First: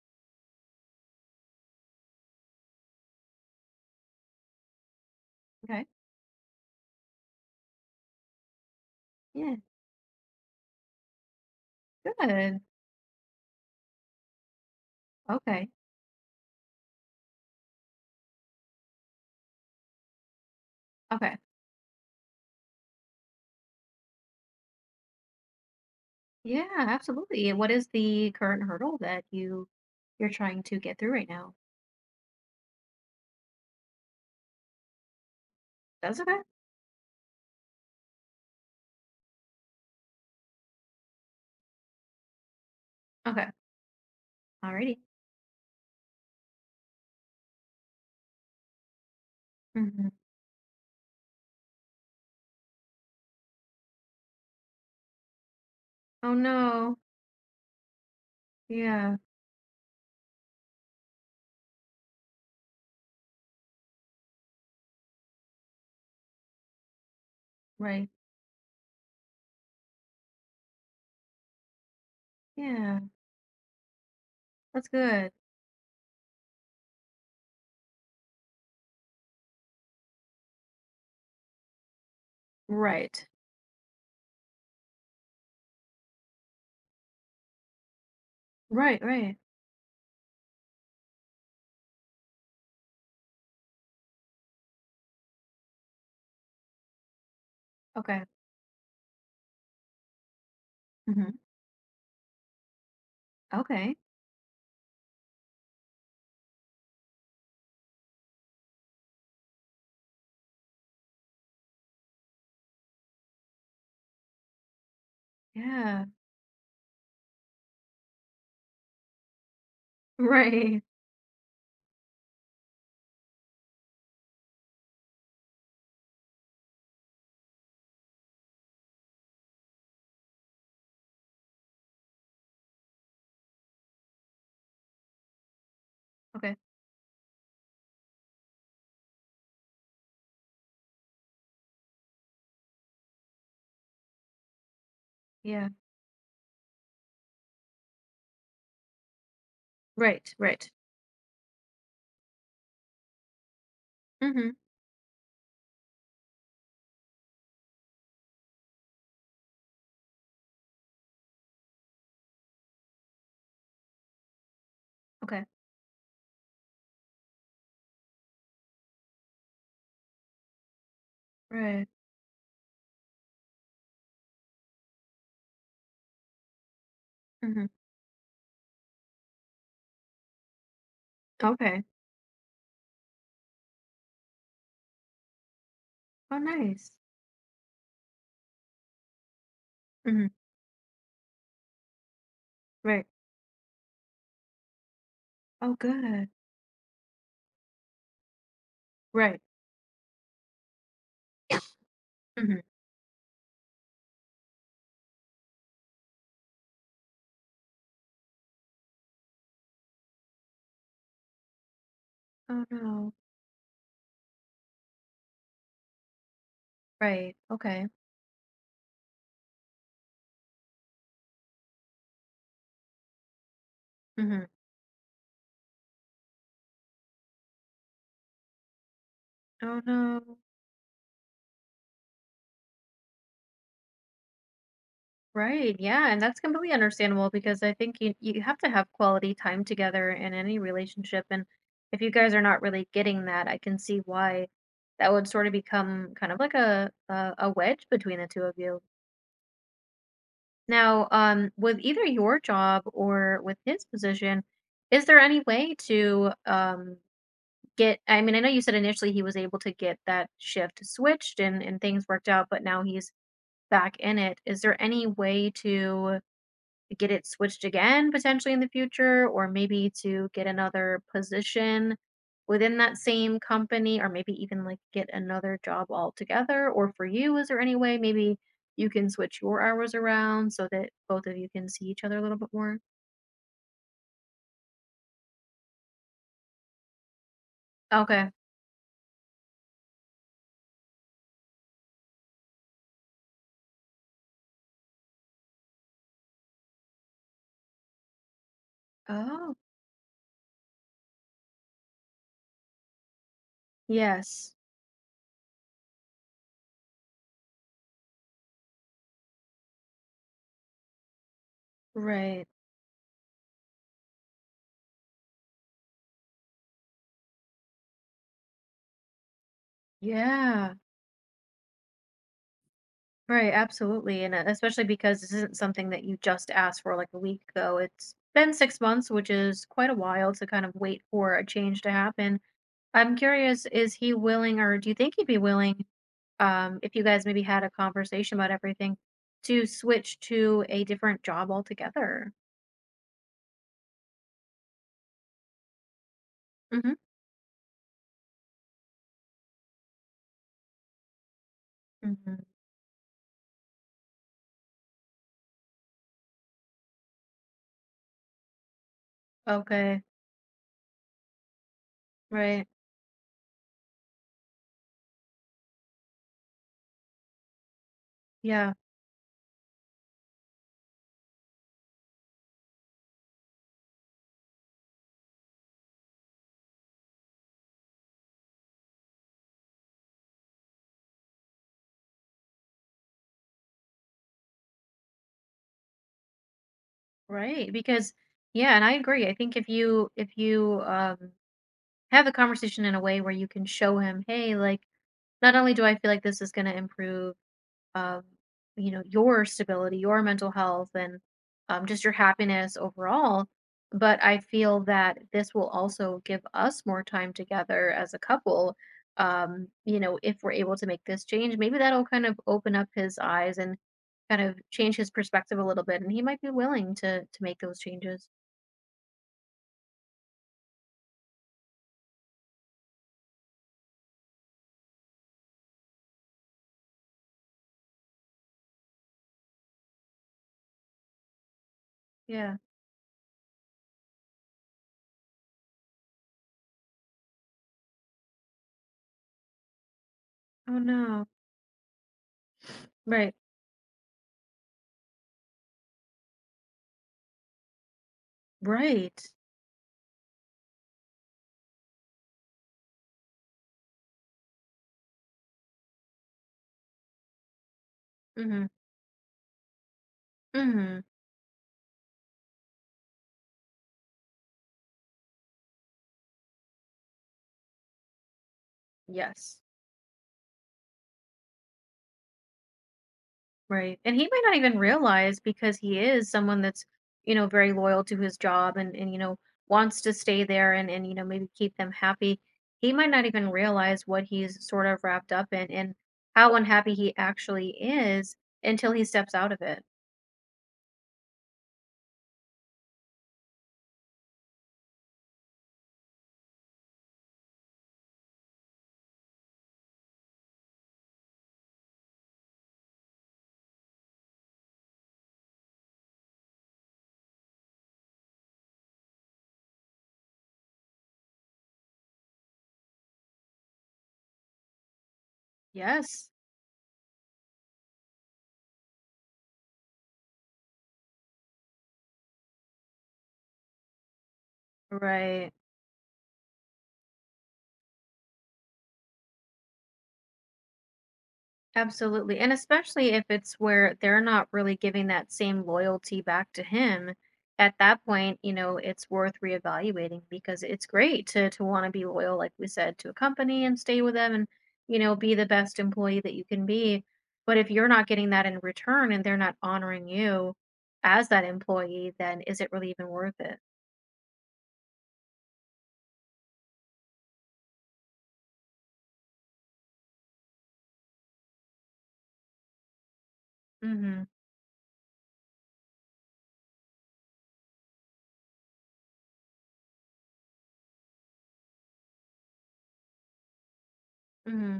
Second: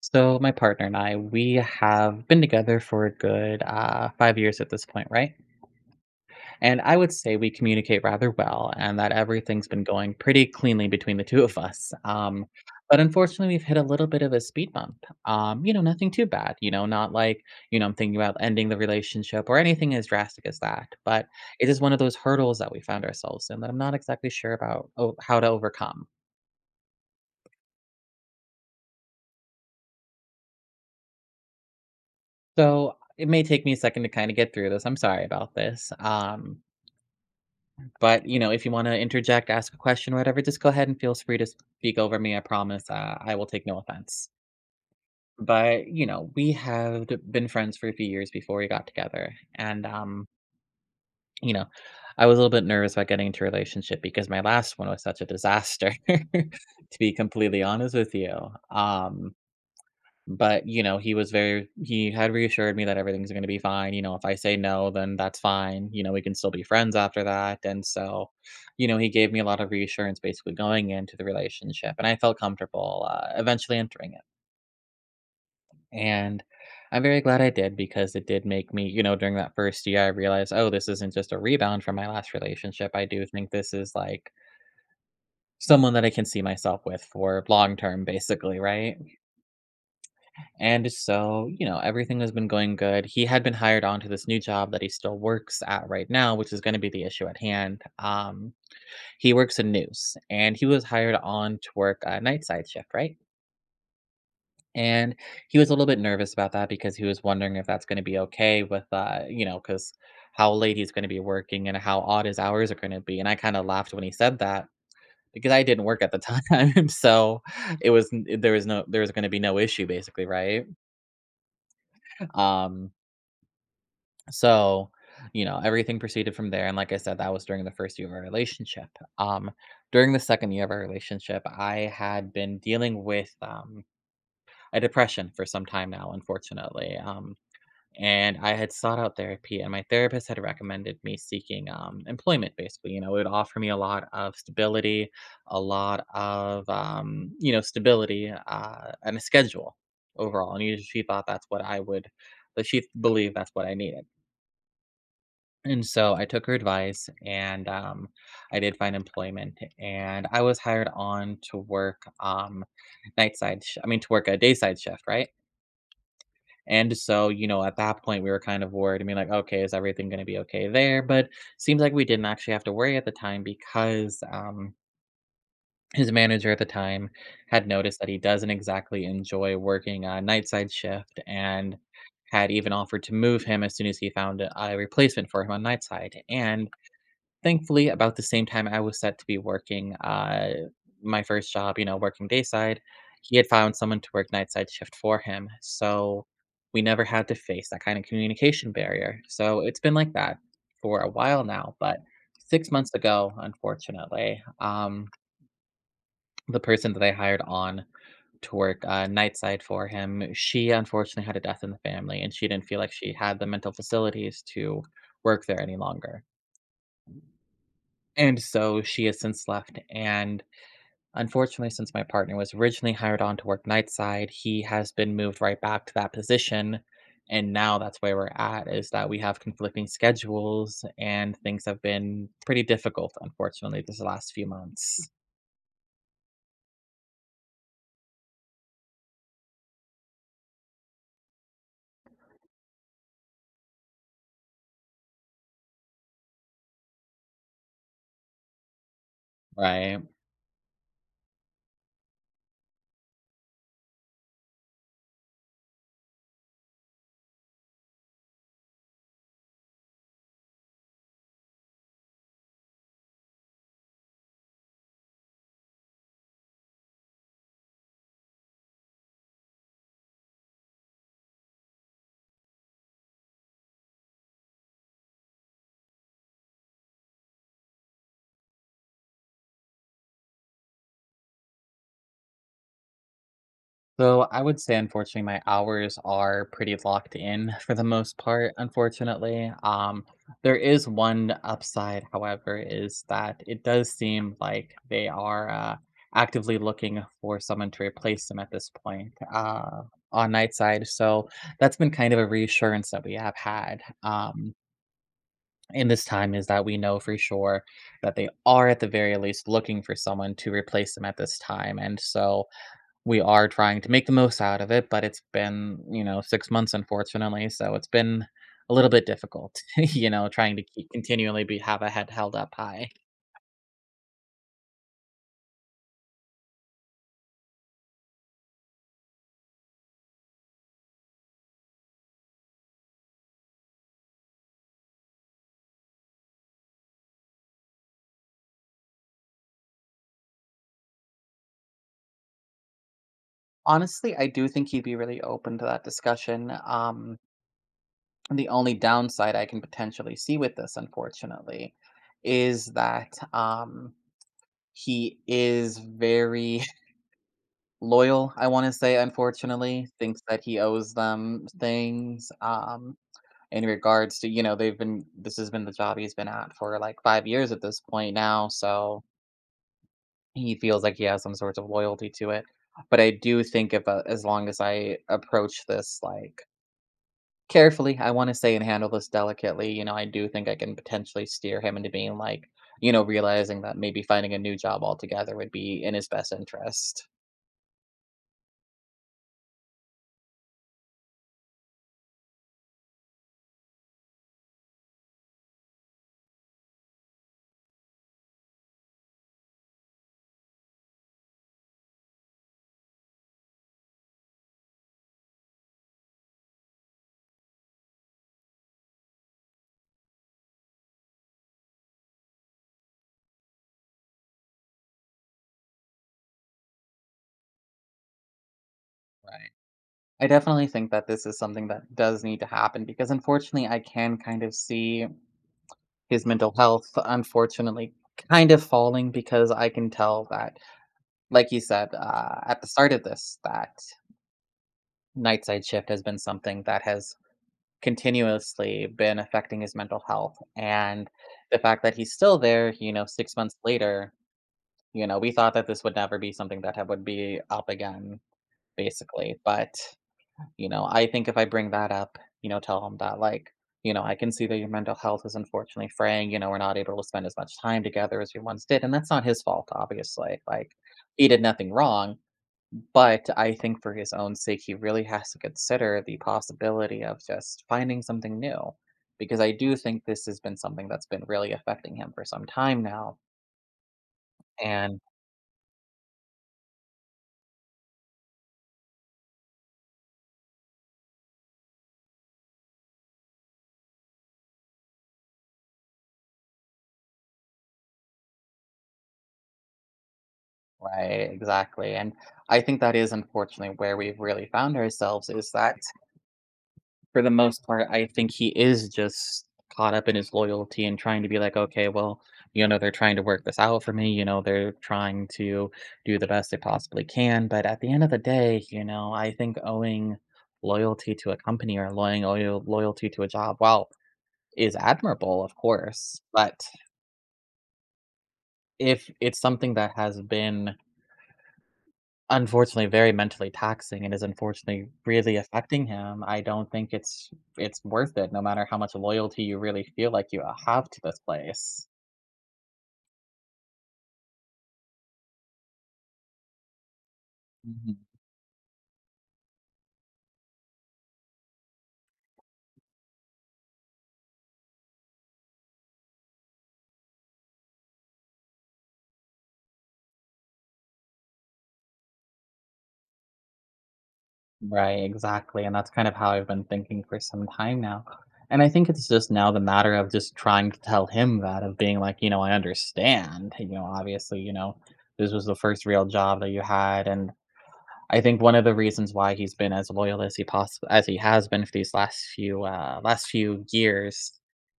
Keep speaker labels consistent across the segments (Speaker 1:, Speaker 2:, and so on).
Speaker 1: So my partner and I, we have been together for a good 5 years at this point, right?
Speaker 2: Okay.
Speaker 1: And I would say we communicate rather well, and that
Speaker 2: Yeah.
Speaker 1: everything's been going pretty cleanly between the two of us.
Speaker 2: Good.
Speaker 1: But unfortunately, we've hit a little bit of a speed bump.
Speaker 2: Okay.
Speaker 1: You know, nothing too bad. You know, not like you know I'm thinking about ending the relationship or anything as drastic as that. But
Speaker 2: Okay.
Speaker 1: it is one of those hurdles that we found ourselves in that I'm not exactly sure about how to overcome.
Speaker 2: Yeah, absolutely. What is the current hurdle that you're trying to get through right now?
Speaker 1: So it may take me a second to kind of get through this. I'm sorry about this.
Speaker 2: That's okay.
Speaker 1: But, you know, if you wanna interject, ask a question or whatever, just go ahead and feel free to speak over me, I promise, I will
Speaker 2: Okay.
Speaker 1: take no offense.
Speaker 2: Alrighty.
Speaker 1: But, you know, we had been friends for a few years before we got together, and,
Speaker 2: Hmm.
Speaker 1: you know, I was a little bit nervous about getting into a relationship because my last one was such a disaster,
Speaker 2: Oh no.
Speaker 1: to be completely honest with you.
Speaker 2: Yeah.
Speaker 1: Um but, you know, he was very he had reassured me that everything's gonna be fine, you know, if I say no, then that's fine, you know, we can still be friends after that, and
Speaker 2: Right.
Speaker 1: so, you know, he gave me a lot of reassurance basically going into the relationship, and I felt
Speaker 2: Yeah.
Speaker 1: comfortable, eventually entering it,
Speaker 2: That's good.
Speaker 1: and I'm very glad I did because it did make me you know, during that first year, I realized, "Oh, this isn't just a rebound from my last relationship." I
Speaker 2: Right.
Speaker 1: do think this is, like, someone that I can see myself with for long term, basically, right?
Speaker 2: Right. Right.
Speaker 1: And so, you know, everything has been going good. He had been hired on to this new job that he still works at right now, which is going to be the issue at hand.
Speaker 2: Okay.
Speaker 1: He works in news and he was hired
Speaker 2: Hmm.
Speaker 1: on to work a night side shift, right?
Speaker 2: Okay.
Speaker 1: And he was a little bit nervous about that because he was wondering if that's going to be okay with, you know, because how late he's going to be working and how odd his hours are going to be. And I kind of laughed when he said that because I didn't work
Speaker 2: Yeah.
Speaker 1: at the time. So it was, there was no, there was going to be no issue basically, right?
Speaker 2: Right.
Speaker 1: Um, So, you know, everything proceeded from there. And like I said, that was during the first year of our relationship. Um, during the second year of our relationship, I had been dealing with a depression for some time now,
Speaker 2: Okay.
Speaker 1: unfortunately. And I had sought out therapy, and my therapist had recommended me seeking employment. Basically, you know, it would offer me a lot of stability, a
Speaker 2: Yeah.
Speaker 1: lot of you know stability and a schedule
Speaker 2: Right.
Speaker 1: overall.
Speaker 2: Right.
Speaker 1: And she thought that she believed that's what I needed.
Speaker 2: Hmm.
Speaker 1: And so I took her advice and I did find employment and I was hired on to work I mean, to work a day side shift, right?
Speaker 2: Okay.
Speaker 1: And so, you know, at that point, we were kind of worried. I mean, like, okay, is everything going to be okay there? But seems
Speaker 2: Right.
Speaker 1: like we didn't actually have to worry at the time because his manager at the time
Speaker 2: Hmm.
Speaker 1: had noticed that he doesn't exactly enjoy working a night side shift and
Speaker 2: Okay.
Speaker 1: had even offered to move him as soon as he found a replacement for him on night side.
Speaker 2: Oh,
Speaker 1: And
Speaker 2: nice.
Speaker 1: Thankfully, about the same time I was set to be working,
Speaker 2: Hmm.
Speaker 1: my first job, you know, working dayside,
Speaker 2: Right.
Speaker 1: he had found someone to work nightside shift for him,
Speaker 2: Oh,
Speaker 1: so
Speaker 2: good.
Speaker 1: we never had to face that kind of communication barrier,
Speaker 2: Right.
Speaker 1: so it's been like that for a while now, but
Speaker 2: Hmm.
Speaker 1: 6 months ago, unfortunately, the person that I hired on to work, nightside for him, she unfortunately had a death in the family, and she
Speaker 2: Oh
Speaker 1: didn't feel like
Speaker 2: no.
Speaker 1: she had the mental facilities to work there any longer.
Speaker 2: Right. Okay.
Speaker 1: And so she has since left, and unfortunately, since my partner was originally hired on to work nightside,
Speaker 2: Hmm.
Speaker 1: he has been moved right back to that position, and now that's where we're at, is that we have
Speaker 2: Oh
Speaker 1: conflicting
Speaker 2: no.
Speaker 1: schedules, and things have been pretty difficult, unfortunately, this last few months,
Speaker 2: Right. Yeah, and that's completely understandable because I think you have to have quality time together in any relationship, and if you guys are not really getting that, I can see why that would sort of become kind of like a wedge between the two of you.
Speaker 1: right?
Speaker 2: Now, with either your job or with his position, is there any way to get? I mean, I know you said initially he was able to get that shift switched and things worked out, but now he's back in it, is there any way to get it switched again potentially in the future or maybe to get another position within that same company or maybe even like get another job altogether? Or for you, is there any way maybe you can switch your hours around so that both of you can see each other a little bit more?
Speaker 1: So I would say, unfortunately, my hours are pretty locked in for the most
Speaker 2: Okay.
Speaker 1: part, unfortunately. There is one upside, however, is that it does seem like they are actively looking for someone to replace them at this point
Speaker 2: Oh,
Speaker 1: on night side. So that's been kind of a reassurance that we have had
Speaker 2: yes.
Speaker 1: in this time is that we know for sure that they are at the very least looking for someone to replace them at this time. And so
Speaker 2: Right.
Speaker 1: we are trying to make the most out of it, but it's been, you know, 6 months, unfortunately, so it's been a little bit difficult, you know, trying to
Speaker 2: Yeah.
Speaker 1: keep continually be have a head held up high.
Speaker 2: Right, absolutely, and, especially because this isn't something that you just asked for, like, a week ago, it's been 6 months, which is quite a while to kind of wait for a change to happen. I'm curious, is he willing or do you think he'd be willing, if you guys maybe had a conversation about everything, to switch to a different job altogether?
Speaker 1: Honestly, I do think he'd be really open to that discussion,
Speaker 2: Mhm.
Speaker 1: the only downside I can potentially see with this, unfortunately,
Speaker 2: Mhm.
Speaker 1: is that, he is very loyal, I wanna say, unfortunately,
Speaker 2: Okay,
Speaker 1: thinks that he owes them things,
Speaker 2: right.
Speaker 1: in regards to, you know, they've been this has been the job he's been at for like 5 years at this point now,
Speaker 2: Yeah,
Speaker 1: so he feels like he has some sorts of loyalty to it. But I do think if as long as I approach this like carefully, I want to say and handle this delicately, you know, I do think I can potentially steer him into being like, you know, realizing that maybe finding a new job altogether would be in his best interest.
Speaker 2: right, because yeah, and I agree, I think if you, have the conversation in a way where you can show him, "Hey, like" not only do I feel like this is gonna improve, um, your stability, your mental health, and, just your happiness overall, but I feel that this will also give us more time together as a couple. If we're able to make this change, maybe that'll kind of open up his eyes and kind of change his perspective a little bit, and he might be willing to make those changes.
Speaker 1: Right. I definitely think that this is something that does need to happen because unfortunately I can kind of see his mental health, unfortunately, kind of falling because I can tell that, like you said
Speaker 2: Yeah.
Speaker 1: at the start of this, that nightside shift has been something that has continuously been affecting his mental health.
Speaker 2: Oh,
Speaker 1: And
Speaker 2: no.
Speaker 1: the fact that he's still there, you know,
Speaker 2: Right.
Speaker 1: 6 months later, you know, we thought that this would never be something that would be up again,
Speaker 2: Right.
Speaker 1: basically. But You know, I think if I bring that up, you know, tell them that, like, you know, I can see that your mental health is unfortunately fraying. You know, we're not able to spend as much time together as we once
Speaker 2: Mhm.
Speaker 1: did. And that's not his fault, obviously. Like,
Speaker 2: Mhm.
Speaker 1: he did nothing wrong. But I think for his own sake, he really has to consider the possibility of just finding something new. Because I
Speaker 2: Yes.
Speaker 1: do think this has been something that's been really affecting him for some time now.
Speaker 2: Right. And he might not even
Speaker 1: And
Speaker 2: realize because he is someone that's, you know, very loyal to his job and wants to stay there and maybe keep them happy. He might not even realize what he's sort of wrapped up in and how unhappy he actually is until he steps out of it.
Speaker 1: Right, exactly. And I think that is unfortunately where we've really found ourselves is that for the most part, I think he is just caught up in his loyalty and trying to be like, okay, well, you know, they're trying to work this out for me. You know, they're trying to do the best they possibly can. But at the end of the day, you know, I think owing loyalty to a company or owing loyalty to a job, wow, is admirable, of course.
Speaker 2: Yes.
Speaker 1: But if it's something that has been unfortunately, very mentally taxing and is unfortunately really
Speaker 2: Right.
Speaker 1: affecting him. I don't think it's worth it no matter how much loyalty you really feel like you, have to this place.
Speaker 2: Absolutely. And especially if it's where they're not really giving that same loyalty back to him, at
Speaker 1: Mhm.
Speaker 2: that point, you know, it's worth reevaluating because it's great to want to be loyal, like we said, to a company and stay with them and be the best employee that you can be. But if you're not getting that in return and they're not honoring you as that employee, then is it really even worth it?
Speaker 1: Right, exactly, and that's kind of how I've been thinking for some time now, and I think it's just now the matter of just trying to tell him that, of being like, you know, "I understand, you know,
Speaker 2: Mm-hmm.
Speaker 1: obviously, you know, this was the first real job that you had," and I think one of the reasons why he's been as loyal as he possi as he has been for these last few years
Speaker 2: Mm-hmm.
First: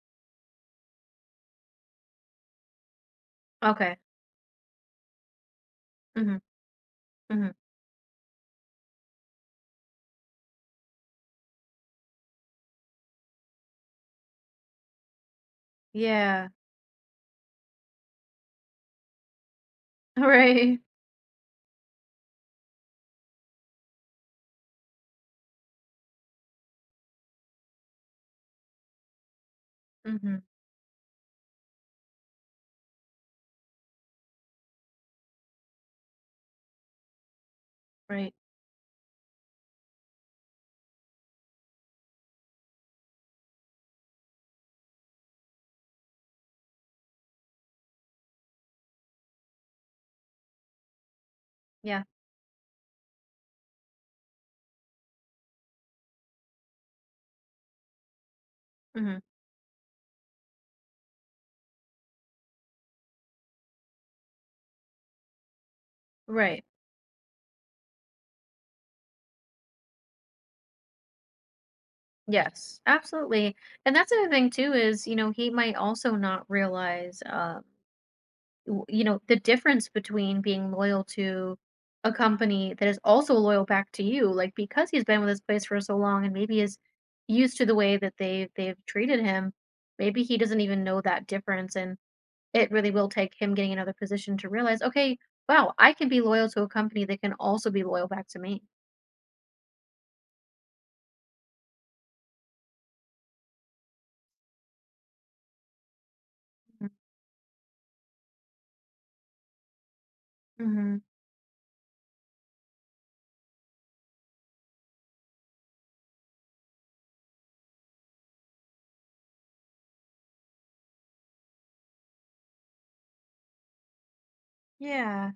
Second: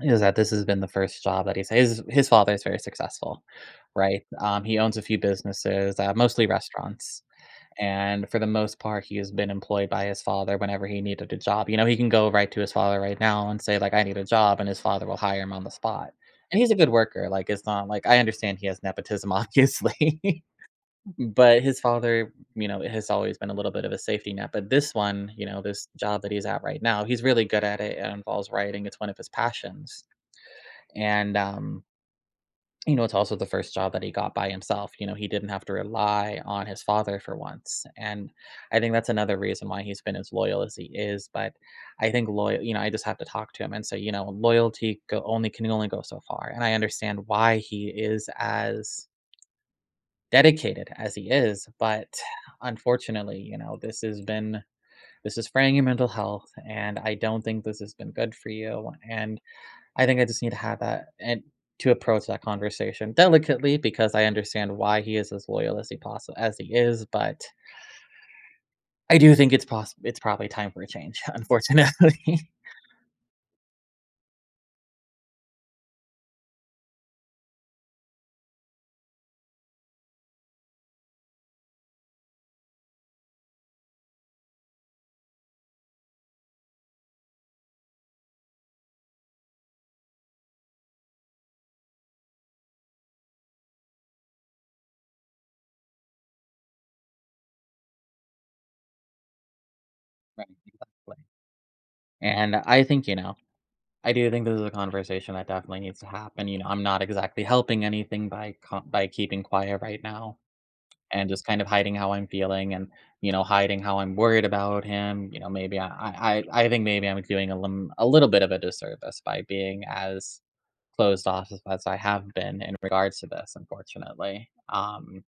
Speaker 1: is that this has been the first job that he's his father is very successful,
Speaker 2: Okay.
Speaker 1: right? He owns a few businesses,
Speaker 2: Mm-hmm.
Speaker 1: mostly restaurants,
Speaker 2: Mm-hmm.
Speaker 1: and for the most part, he has been employed by his father whenever he needed a job. You know, he can go right to his father right now and say like, "I need a job," and his father will hire him on the spot.
Speaker 2: Yeah.
Speaker 1: And he's a good worker. Like, it's not like I understand he has nepotism, obviously,
Speaker 2: Right.
Speaker 1: but his father, you know, has always been a little bit of a safety net. But this one, you know, this job that he's at right now, he's really good at it. It involves writing. It's one of his passions
Speaker 2: Mm-hmm.
Speaker 1: and you know it's also the first job that he got by himself you know he didn't have to rely on his father for once and
Speaker 2: Right.
Speaker 1: I think that's another reason why he's been as loyal as he is but I think loyal you know I just have to talk to him and say you know loyalty go only can only go so far and I understand why he is as dedicated as he is
Speaker 2: Yeah.
Speaker 1: but unfortunately you know this has been this is fraying your mental health and I don't think this has been good for you
Speaker 2: Mm-hmm.
Speaker 1: and I think I just need to have that and to approach that conversation delicately because I understand why he is as loyal as he possible as
Speaker 2: Right.
Speaker 1: he is, but I do think it's possible. It's probably time for a change, unfortunately.
Speaker 2: Yes, absolutely. And that's the other thing too is, you know, he might also not realize, the difference between being loyal to a company that is also loyal back to you, like because he's been with this place for so long and maybe is used to the way that they've treated him, maybe he doesn't even know that difference and it really will take him getting another position to realize, okay, wow, I can be loyal to a company that can also be loyal back to me.
Speaker 1: Right, exactly. And I think, you know, I do think this is a conversation that definitely needs to happen, you know, I'm not exactly helping anything by co by keeping quiet right now.
Speaker 2: Mm-hmm.
Speaker 1: And just kind of hiding how I'm feeling and, you know, hiding how I'm worried about him. You know, maybe I think maybe I'm doing a little bit of a disservice by being as closed off as I have been in regards to this, unfortunately.
Speaker 2: Yeah.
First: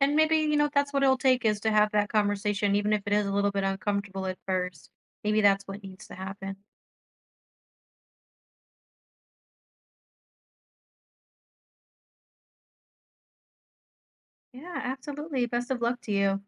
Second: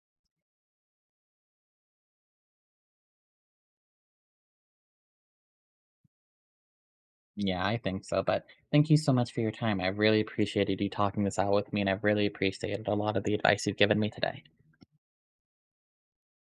Speaker 2: And maybe, you know, that's what it'll take is to have that conversation, even if it is a little bit uncomfortable at first. Maybe that's what needs to happen.
Speaker 1: Yeah, I think so. But thank you so much for your time. I really appreciated you talking this out with me and I've really appreciated a lot of the advice you've given me today.
Speaker 2: Yeah, absolutely. Best of luck to you.